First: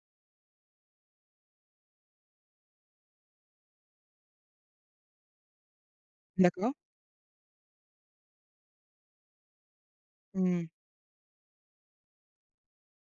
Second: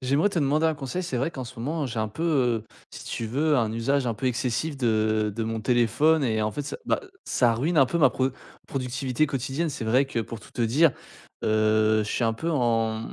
J'aimerais te demander un conseil. C'est vrai qu'en ce moment, j'ai un peu, si tu veux, un usage un peu excessif de mon téléphone et en fait, D'accord. ça ça ruine un peu ma productivité quotidienne. C'est vrai que pour tout te Mmh. dire, je suis un peu en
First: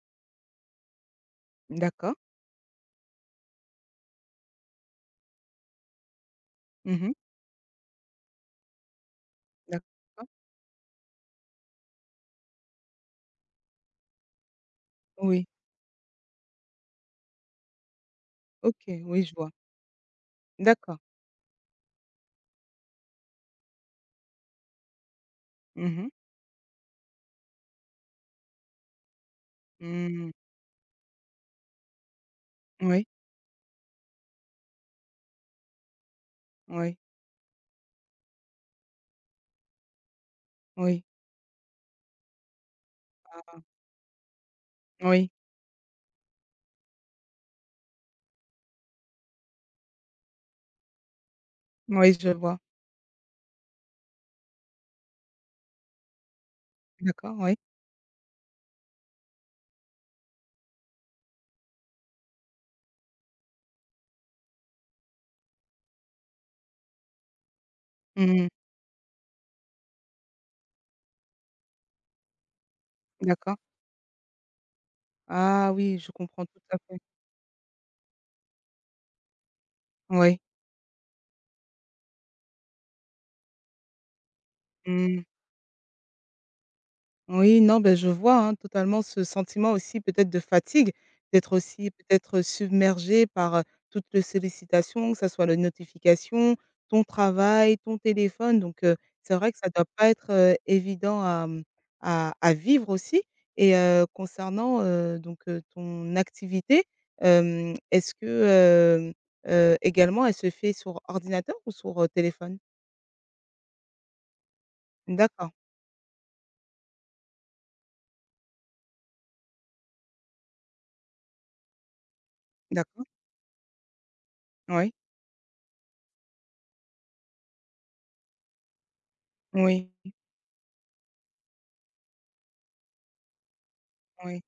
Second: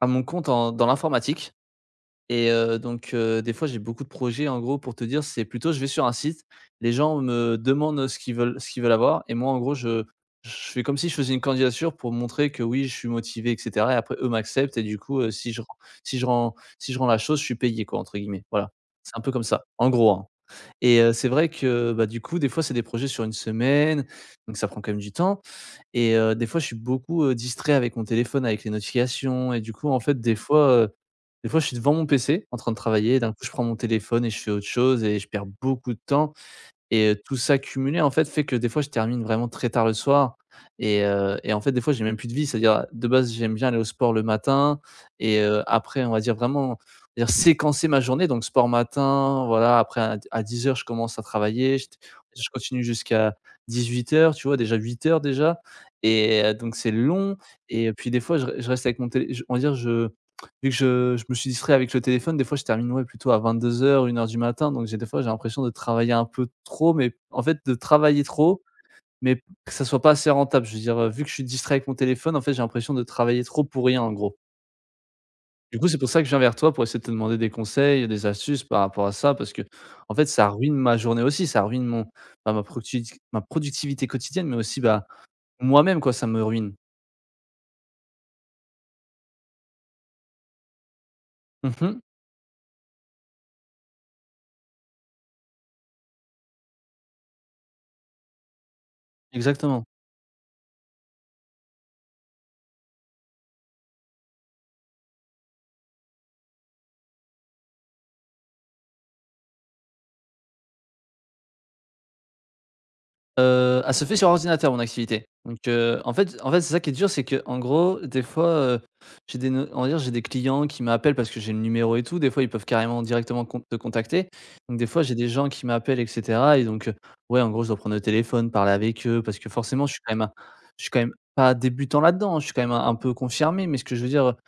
à mon compte en dans l'informatique. D'accord. Et des fois, j'ai beaucoup de projets, en gros pour te dire, c'est plutôt je vais sur un site, les Mmh. gens me demandent ce qu'ils veulent avoir, et moi en gros D'accord. je fais comme si je faisais une candidature pour montrer que oui, je suis motivé et cetera, et après eux m'acceptent, et du coup, Oui. si je si je rends si je rends la chose, je suis payé quoi, entre guillemets, voilà. OK, C'est un oui, peu je comme vois. ça, en gros, hein. D'accord. C'est vrai que, bah, du coup, des fois, c'est des projets sur une semaine, donc ça prend quand même du temps. Mmh mh. Des fois, je suis beaucoup, distrait avec mon téléphone, avec les notifications, et du coup, en fait, Mmh. Des fois, je suis devant mon PC en train de Oui, travailler, et d'un coup, je prends mon téléphone et je fais autre chose, et je perds beaucoup de temps. oui, Et tout ça cumulé, en fait, fait que des fois, je termine vraiment très tard le soir. et oui. heu et en fait, des fois, j'ai même plus de vie. C'est-à-dire, de base, j'aime Ah, bien aller au sport le matin. oui, Après, on va dire vraiment, on va dire séquencer ma journée, donc sport matin, voilà, après à 10 heures je commence à travailler, oui, je je vois. continue jusqu'à 18 heures, tu vois? Déjà 8 heures déjà. Donc c'est long. D'accord, oui. Et puis des fois, je reste avec mon télé, on va dire je… Vu que je me suis distrait avec le téléphone, des fois, je termine, ouais, plutôt à 22 heures, 1 heure du matin. Donc j'ai des fois, j'ai l'impression de travailler un peu trop, mais en fait, de travailler Mmh. trop, mais que ça soit pas assez rentable. Je veux dire, vu que je suis distrait avec mon téléphone, en fait, j'ai l'impression de travailler D'accord. trop pour rien, en gros. Ah Du coup, c'est oui, pour je ça que je viens comprends vers tout toi à pour fait. essayer de te demander des conseils, des astuces par rapport à ça, parce que en fait, Oui. ça ruine ma journée aussi, ça ruine mon bah, ma productiv ma productivité quotidienne, mais aussi, bah, Mmh. moi-même, quoi, ça me ruine. Oui, non, ben je vois, hein, totalement ce sentiment aussi peut-être de fatigue, d'être aussi Mhm. peut-être, submergé par, toutes les sollicitations, que ça soit les notifications, ton travail, ton téléphone. Donc c'est vrai que ça Exactement. doit pas être, évident à, mmh, à vivre aussi. Et concernant, donc ton activité, est-ce que, hem, également elle se fait sur ordinateur ou sur, téléphone? Elle se fait sur ordinateur, mon activité. D'accord, En fait, c'est ça qui est dur, c'est que en gros, des fois, heu, j'ai des no on va dire, j'ai des clients qui m'appellent parce que j'ai le numéro et tout. Des fois, ils peuvent carrément d'accord. directement con te contacter. Donc des Oui. fois, j'ai des gens qui m'appellent et cetera, et ouais, en gros, je dois prendre le téléphone, parler avec eux, parce que forcément, Oui, je suis quand même un… je suis quand même pas débutant là-dedans, hein. Je suis quand même un peu confirmé, mais ce que je veux dire, oui,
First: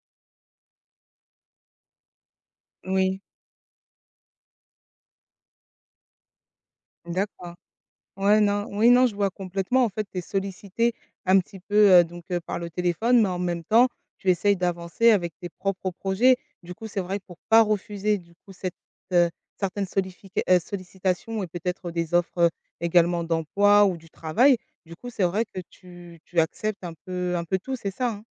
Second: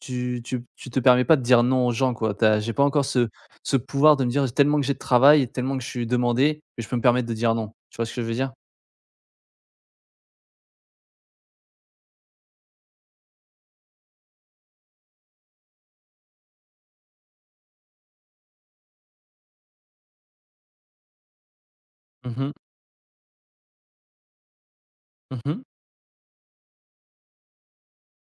tu te permets pas de dire non aux gens, quoi. Tu… j'ai pas encore oui, ce pouvoir de me dire tellement que j'ai de travail, tellement que je suis demandé, que je peux me permettre de dire d'accord. non. Tu vois ce que je veux Ouais, dire? non, oui, non, je vois complètement. En fait, tu es sollicité un petit peu, donc par le téléphone, mais en même temps, tu essayes d'avancer avec tes propres projets. Du coup, c'est vrai que pour pas refuser, du coup, cette, heu, certaines solifica sollicitations et peut-être des Mmh offres, mh. également d'emploi ou du travail, du coup, c'est vrai que Mmh. tu acceptes un peu tout, c'est ça, hein?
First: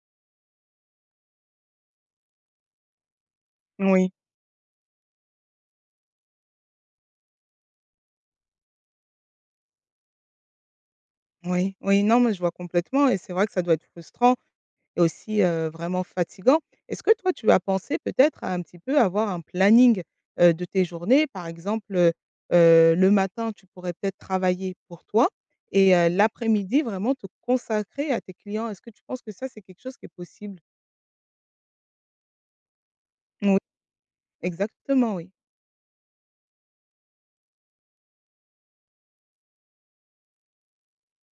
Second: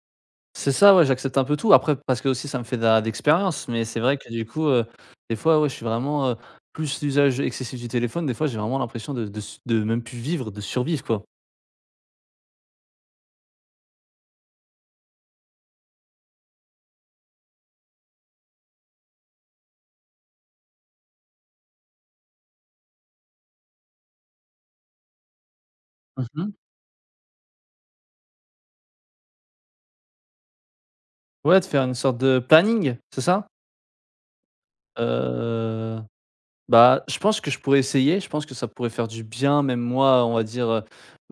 C'est ça, ouais, j'accepte un peu tout. Après, parce que aussi ça me fait de la d'expérience, mais c'est Oui. vrai que du coup, des fois, ouais, je suis vraiment, plus l'usage excessif du téléphone, des fois, j'ai vraiment l'impression de même plus vivre, de survivre, quoi. Oui, oui, non, mais je vois complètement et c'est vrai que ça doit être frustrant et aussi, vraiment fatigant. Est-ce que toi, tu as pensé peut-être à un petit peu avoir un planning, de tes journées? Par exemple, le matin, tu pourrais peut-être travailler pour toi et Mmh. l'après-midi, vraiment te consacrer à tes clients. Est-ce que tu penses que ça, c'est quelque chose qui est possible? Ouais, de faire une sorte de planning, c'est ça? Oui, exactement, oui. Heu, Bah, je pense que je pourrais essayer, je pense que ça pourrait faire du bien, même moi, on va dire,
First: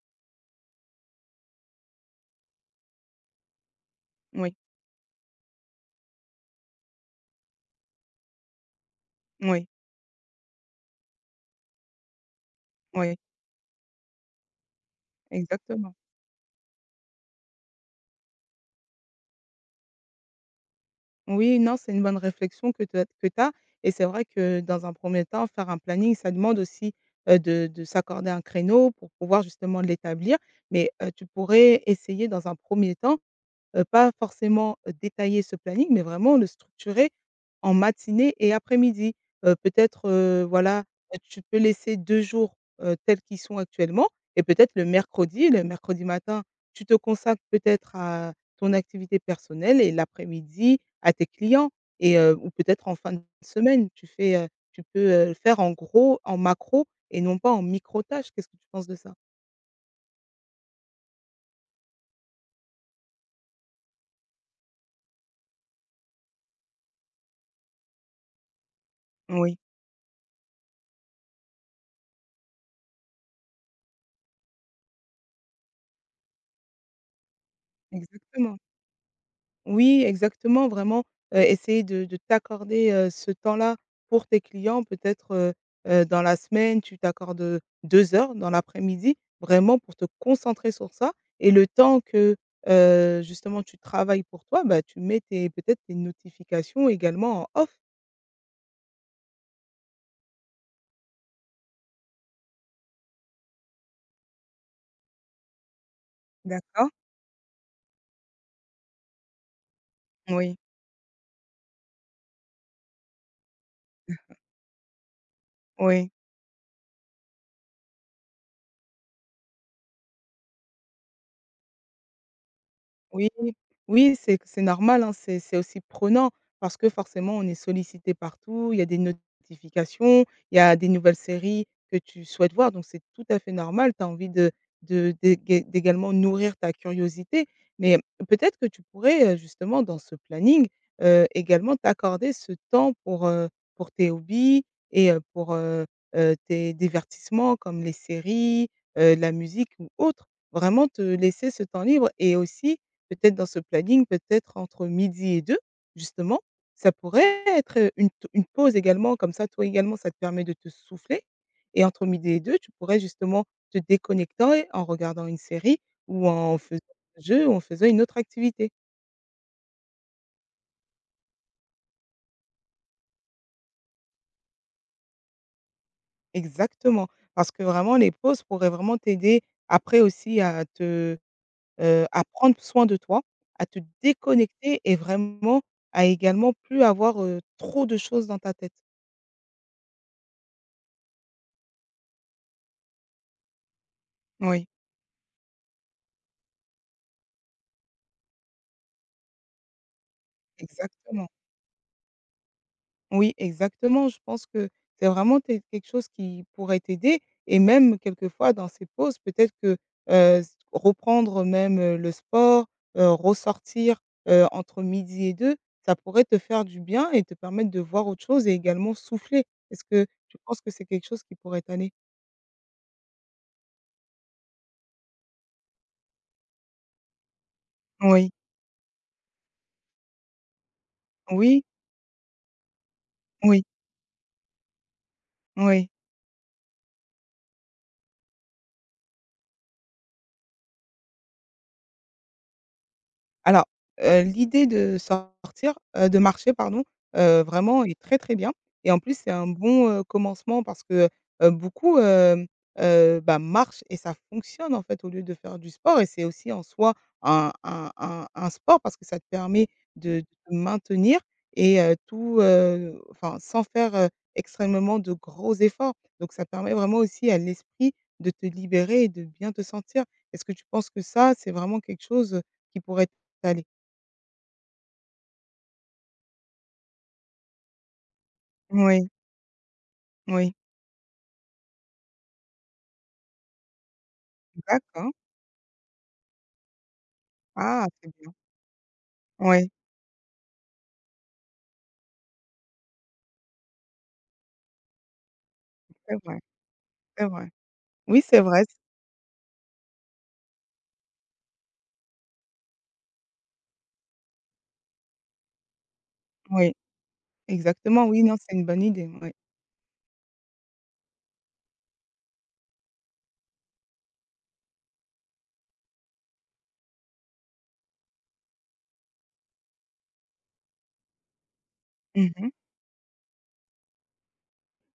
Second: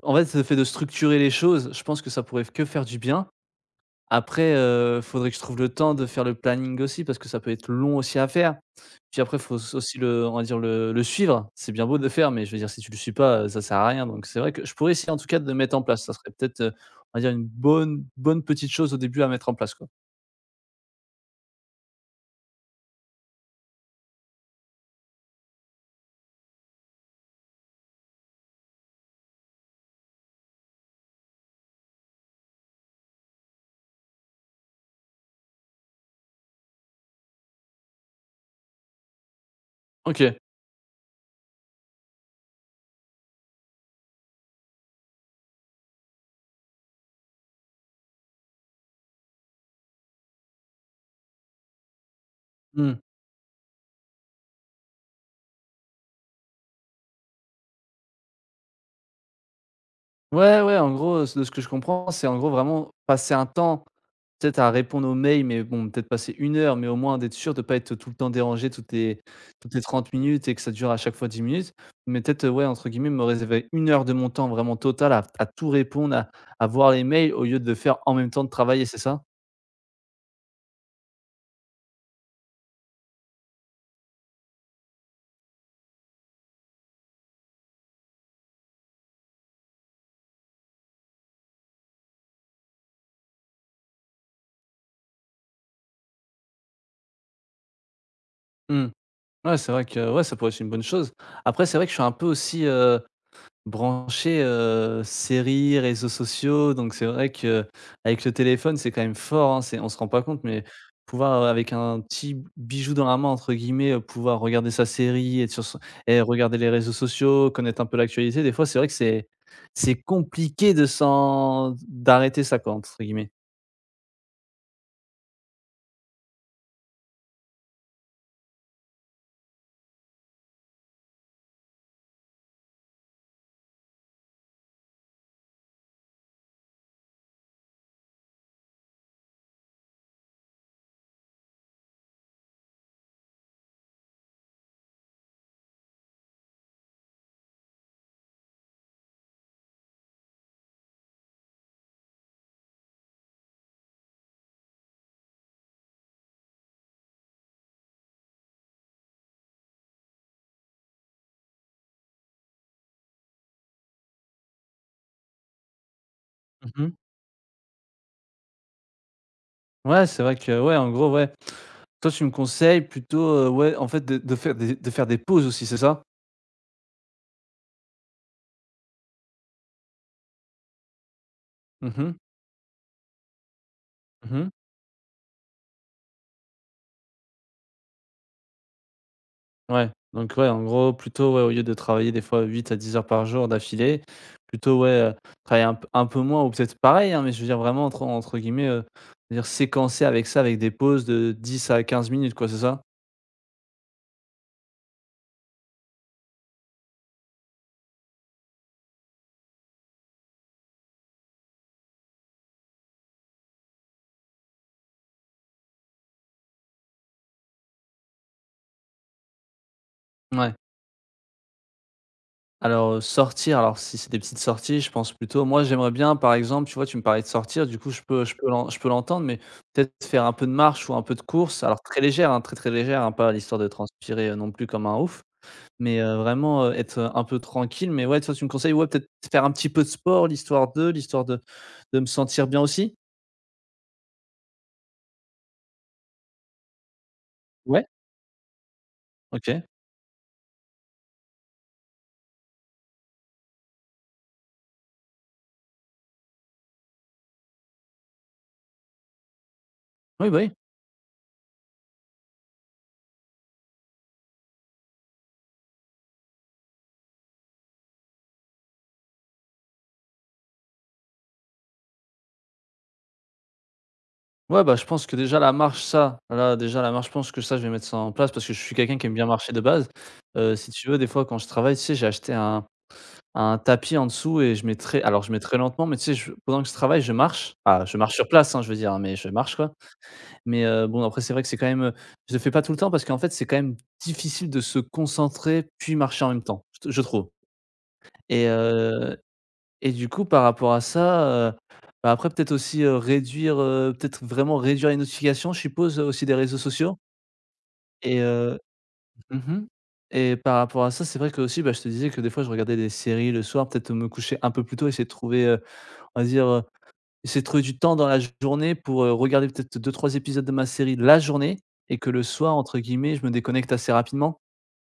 en fait, le fait de structurer les choses, je pense que ça pourrait que faire du bien. Après, Oui, faudrait que je trouve le temps de faire le planning aussi, parce que ça peut être long aussi à faire. Puis après, faut oui, s aussi le… on va dire le suivre. C'est bien beau de le faire, mais je veux dire si tu le suis oui, pas, ça sert à rien. Donc c'est vrai que je pourrais essayer en tout cas de le mettre en exactement. place. Ça serait peut-être, on va dire une bonne petite chose au début à mettre en place, quoi. Oui, non, c'est une bonne réflexion que tu as que tu Et c'est vrai que dans un premier temps, faire un planning, ça demande aussi, de s'accorder un créneau pour pouvoir justement l'établir. Mais tu pourrais essayer dans un premier temps. Pas forcément, détailler ce planning, mais vraiment le structurer en matinée et après-midi. Peut-être, OK. Voilà, tu peux laisser 2 jours, tels qu'ils sont actuellement et peut-être le mercredi matin, tu te consacres peut-être à ton activité personnelle et l'après-midi à tes clients. Et ou peut-être en Mmh. fin de semaine, tu fais, tu peux, faire en gros, en macro et non pas en micro tâches. Qu'est-ce que tu penses de ça? Ouais, ouais, en gros, de ce que je comprends, c'est en gros vraiment passer un temps, peut-être à répondre aux mails, mais bon, peut-être passer 1 heure, mais au moins d'être sûr de pas être tout le temps dérangé Oui. toutes les 30 minutes et que ça dure à chaque fois 10 minutes. Mais peut-être, ouais, entre guillemets, me réserver 1 heure de mon temps vraiment total à tout répondre, à voir les mails au lieu de le faire en même temps de Exactement. travailler, c'est ça? Oui, exactement, vraiment, essayer de t'accorder, ce temps-là pour tes clients. Peut-être, dans la semaine, tu t'accordes, 2 heures dans l'après-midi, vraiment pour te concentrer sur ça et le temps que, justement tu travailles pour toi, bah, tu mets tes peut-être tes notifications également en off. Mmh. Ouais, c'est vrai que, ouais, ça pourrait être une bonne chose. Après, c'est vrai que je suis un peu aussi, branché, séries, réseaux sociaux, D'accord, donc c'est vrai que avec le téléphone, c'est quand même fort, hein, c'est on se rend pas compte, oui. mais pouvoir, avec un petit «bijou dans la main» entre guillemets, pouvoir regarder sa série, être sur son… Oui. et regarder les réseaux sociaux, connaître un peu l'actualité, des fois, c'est vrai que c'est compliqué de s'en d'arrêter ça, quoi, entre Oui, guillemets. oui, c'est normal, hein, c'est aussi prenant parce que forcément on est sollicité partout, il y a des notifications, il y a des nouvelles séries que tu souhaites voir, donc c'est tout à fait normal. Tu as envie de d'ég d'également nourrir ta curiosité, mais peut-être que tu pourrais, justement dans ce planning, également t'accorder ce temps pour, tes hobbies et pour, tes divertissements comme les séries, la musique ou autre. Vraiment te laisser ce temps libre et aussi peut-être dans ce planning, peut-être entre midi et deux, justement, ça pourrait être, une pause également comme ça, toi également, ça te permet de te souffler et entre midi et deux, tu pourrais justement te déconnecter en regardant une série ou en faisant Mmh. un jeu ou en faisant une autre activité. Ouais, c'est vrai que ouais, en gros, ouais. Toi, tu me conseilles plutôt, ouais, en fait, de faire des pauses aussi, c'est ça? Exactement, parce que vraiment les pauses pourraient vraiment t'aider après aussi à te, Mmh heu, mh. à prendre soin de toi, à te Mmh. déconnecter et vraiment à également plus avoir, trop de choses dans ta tête. Ouais, donc ouais, en gros, plutôt, ouais, au lieu de travailler des fois 8 à 10 heures par jour d'affilée, Oui, plutôt, ouais, travailler un peu moins ou peut-être pareil, hein, mais je veux dire vraiment entre guillemets, dire «séquencer» avec ça, avec des pauses exactement. de 10 à 15 minutes, quoi, c'est ça? Oui, exactement. Je pense que c'est vraiment té quelque chose qui pourrait t'aider et même quelquefois dans ces pauses, peut-être que, heu, s reprendre même, le sport, ressortir, entre midi et 2, ça pourrait te faire du bien et te permettre de voir autre chose et également souffler. Est-ce que tu Mouais. penses que c'est quelque chose qui pourrait t'aller? Alors, sortir, alors si c'est des petites sorties, je pense plutôt moi, j'aimerais bien, par exemple, tu vois, tu me parlais de sortir, du coup, Oui, je peux l'entendre, mais peut-être faire un peu de marche ou un peu de course, oui, alors très légère, hein, très, très légère, hein, pas l'histoire oui, de transpirer, non plus comme un ouf, oui. mais vraiment, être, un peu tranquille, mais ouais, toi, tu me conseilles, ouais, peut-être faire un petit peu de sport, l'histoire de me sentir bien aussi? Alors, l'idée de sortir, de marcher pardon, vraiment Ouais, est très, très bien et en plus, c'est un OK. bon, commencement parce que, beaucoup, bah, marchent et ça fonctionne en fait au lieu de faire du sport et c'est aussi en soi un sport parce que ça te permet de Oui, bah, oui. te maintenir et tout, enfin sans faire, extrêmement de gros efforts. Donc ça permet vraiment aussi à l'esprit de te libérer et de bien te sentir. Est-ce que tu penses que ça, c'est vraiment quelque chose qui pourrait Salé. Ouais, bah, je pense que déjà la marche, ça, là, déjà la marche, je pense que ça, je vais mettre ça en place parce que je suis quelqu'un qui Oui, aime bien marcher de base. oui. Si tu veux, des fois, quand je travaille, tu sais, j'ai acheté un tapis en dessous et je mets très, D'accord. alors je mets très lentement, mais tu sais, je pendant que je travaille, je marche. Ah, Ah, je c'est marche sur bien. place, hein, je veux dire, hein, mais je marche, Oui, quoi. Mais bon, après, c'est vrai que c'est quand même, je le fais pas tout le temps parce qu'en fait, c'est quand même difficile de se concentrer puis c'est marcher en vrai, même temps, je c'est trouve. vrai. Oui, c'est et vrai, c euh, et du coup, par rapport à ça, bah, après peut-être aussi, réduire, peut-être vraiment réduire les notifications, je suppose, aussi des réseaux oui, sociaux. exactement, et oui, non, c'est heu une bonne idée, oui. mmh et par rapport à ça, c'est vrai qu'aussi, bah, je te disais que des fois, je regardais des séries le soir, peut-être me coucher un peu plus tôt, essayer de trouver, on va dire, essayer de trouver du temps dans la journée pour, regarder peut-être deux trois épisodes de ma série la journée, et que «le Mmh. soir» entre guillemets, je me déconnecte assez rapidement.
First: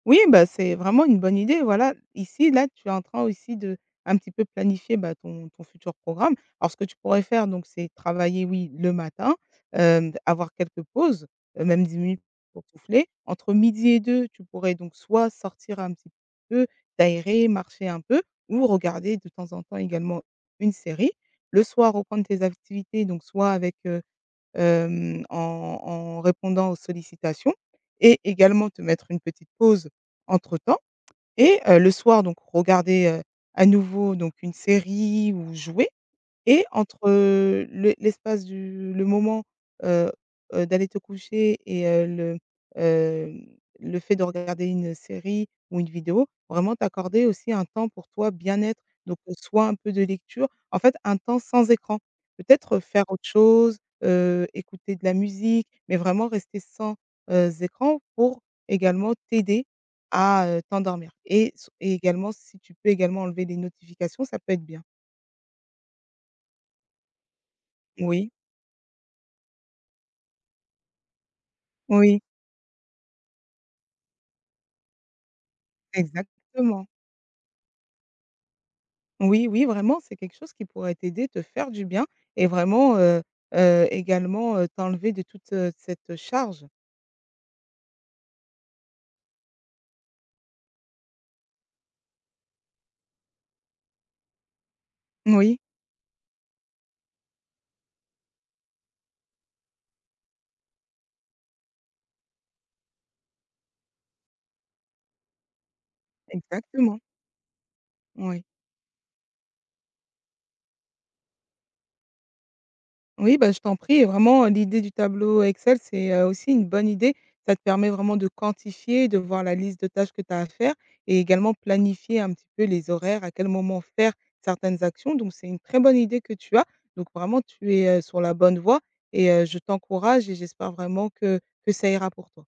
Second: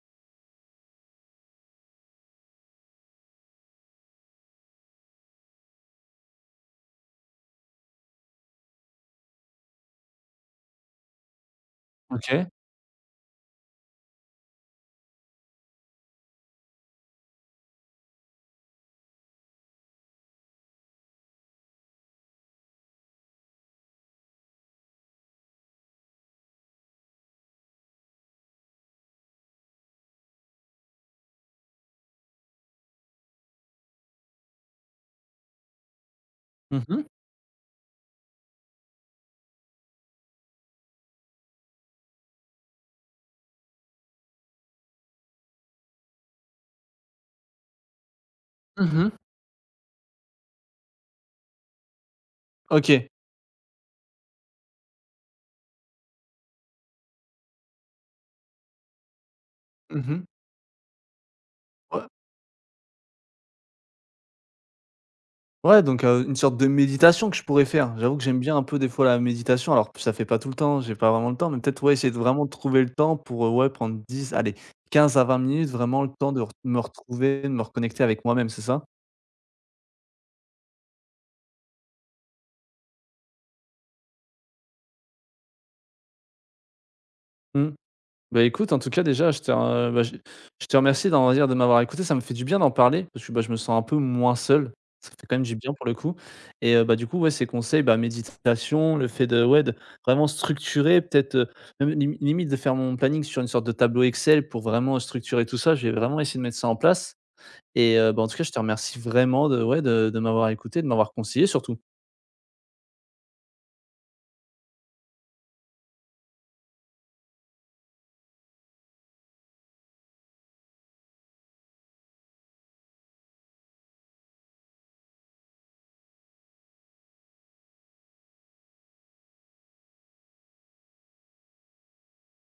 Oui, bah, c'est vraiment une bonne idée, voilà. Ici, là, tu es en train aussi de un petit peu planifier, bah, ton futur programme. Alors ce que tu pourrais faire donc c'est travailler, oui, le matin, avoir quelques pauses, même 10 minutes OK. pour souffler. Entre midi et 2, tu pourrais donc soit sortir un petit peu, t'aérer, marcher un peu ou regarder de temps en temps également une série. Le soir, reprendre tes activités donc soit avec, en répondant aux sollicitations et également te mettre une petite pause entre temps et le soir donc regarder, à nouveau donc une série ou jouer et Mmh entre, mh. Le l'espace du le moment, heu d'aller te coucher et hem, le fait de regarder une série ou une vidéo, vraiment t'accorder aussi un temps pour toi, bien-être, Mmh. donc soit un peu de lecture, en fait, un temps sans écran. Peut-être faire OK. autre chose, écouter de la musique, mais vraiment rester sans, écran pour également t'aider Mmh. à, t'endormir et Ouais. également si tu peux également enlever les notifications, ça peut être bien. Ouais, donc une sorte de méditation que je pourrais faire. J'avoue que Oui, j'aime bien un peu des fois la méditation, alors ça fait pas tout le temps, j'ai pas vraiment le temps, mais peut-être ouais, essayer de oui. vraiment trouver le temps pour, ouais, prendre 10, allez 15 à 20 minutes, vraiment le temps de re me Exactement. retrouver, de me reconnecter avec moi-même, c'est ça? Oui, oui, vraiment, c'est quelque chose qui pourrait t'aider, te faire du bien et vraiment, également, t'enlever de toute, cette charge. Mmh. Bah, écoute, en tout cas, déjà, je te remercie de m'avoir écouté. Ça me fait du bien d'en parler parce que bah, je me sens un peu moins seul. Ça fait quand même du Oui, bien pour le coup. Bah, du coup, ouais, ces conseils, bah, méditation, le fait de, ouais, de vraiment structurer, peut-être même limite de faire mon planning sur une sorte de tableau Excel pour vraiment structurer tout ça. Je vais vraiment essayer de mettre ça en exactement, place. Bah, en tout cas, oui. je te remercie vraiment de, ouais, de m'avoir écouté, de m'avoir conseillé surtout. Oui, bah, je t'en prie. Et vraiment, l'idée du tableau Excel, c'est, aussi une bonne idée. Ça te permet vraiment de quantifier, de voir la liste de tâches que tu as à faire et également planifier un petit peu les horaires, à quel moment faire certaines actions. Donc c'est une très bonne idée que tu as. Donc vraiment, tu es, sur la bonne voie et je t'encourage et j'espère vraiment que ça ira pour toi.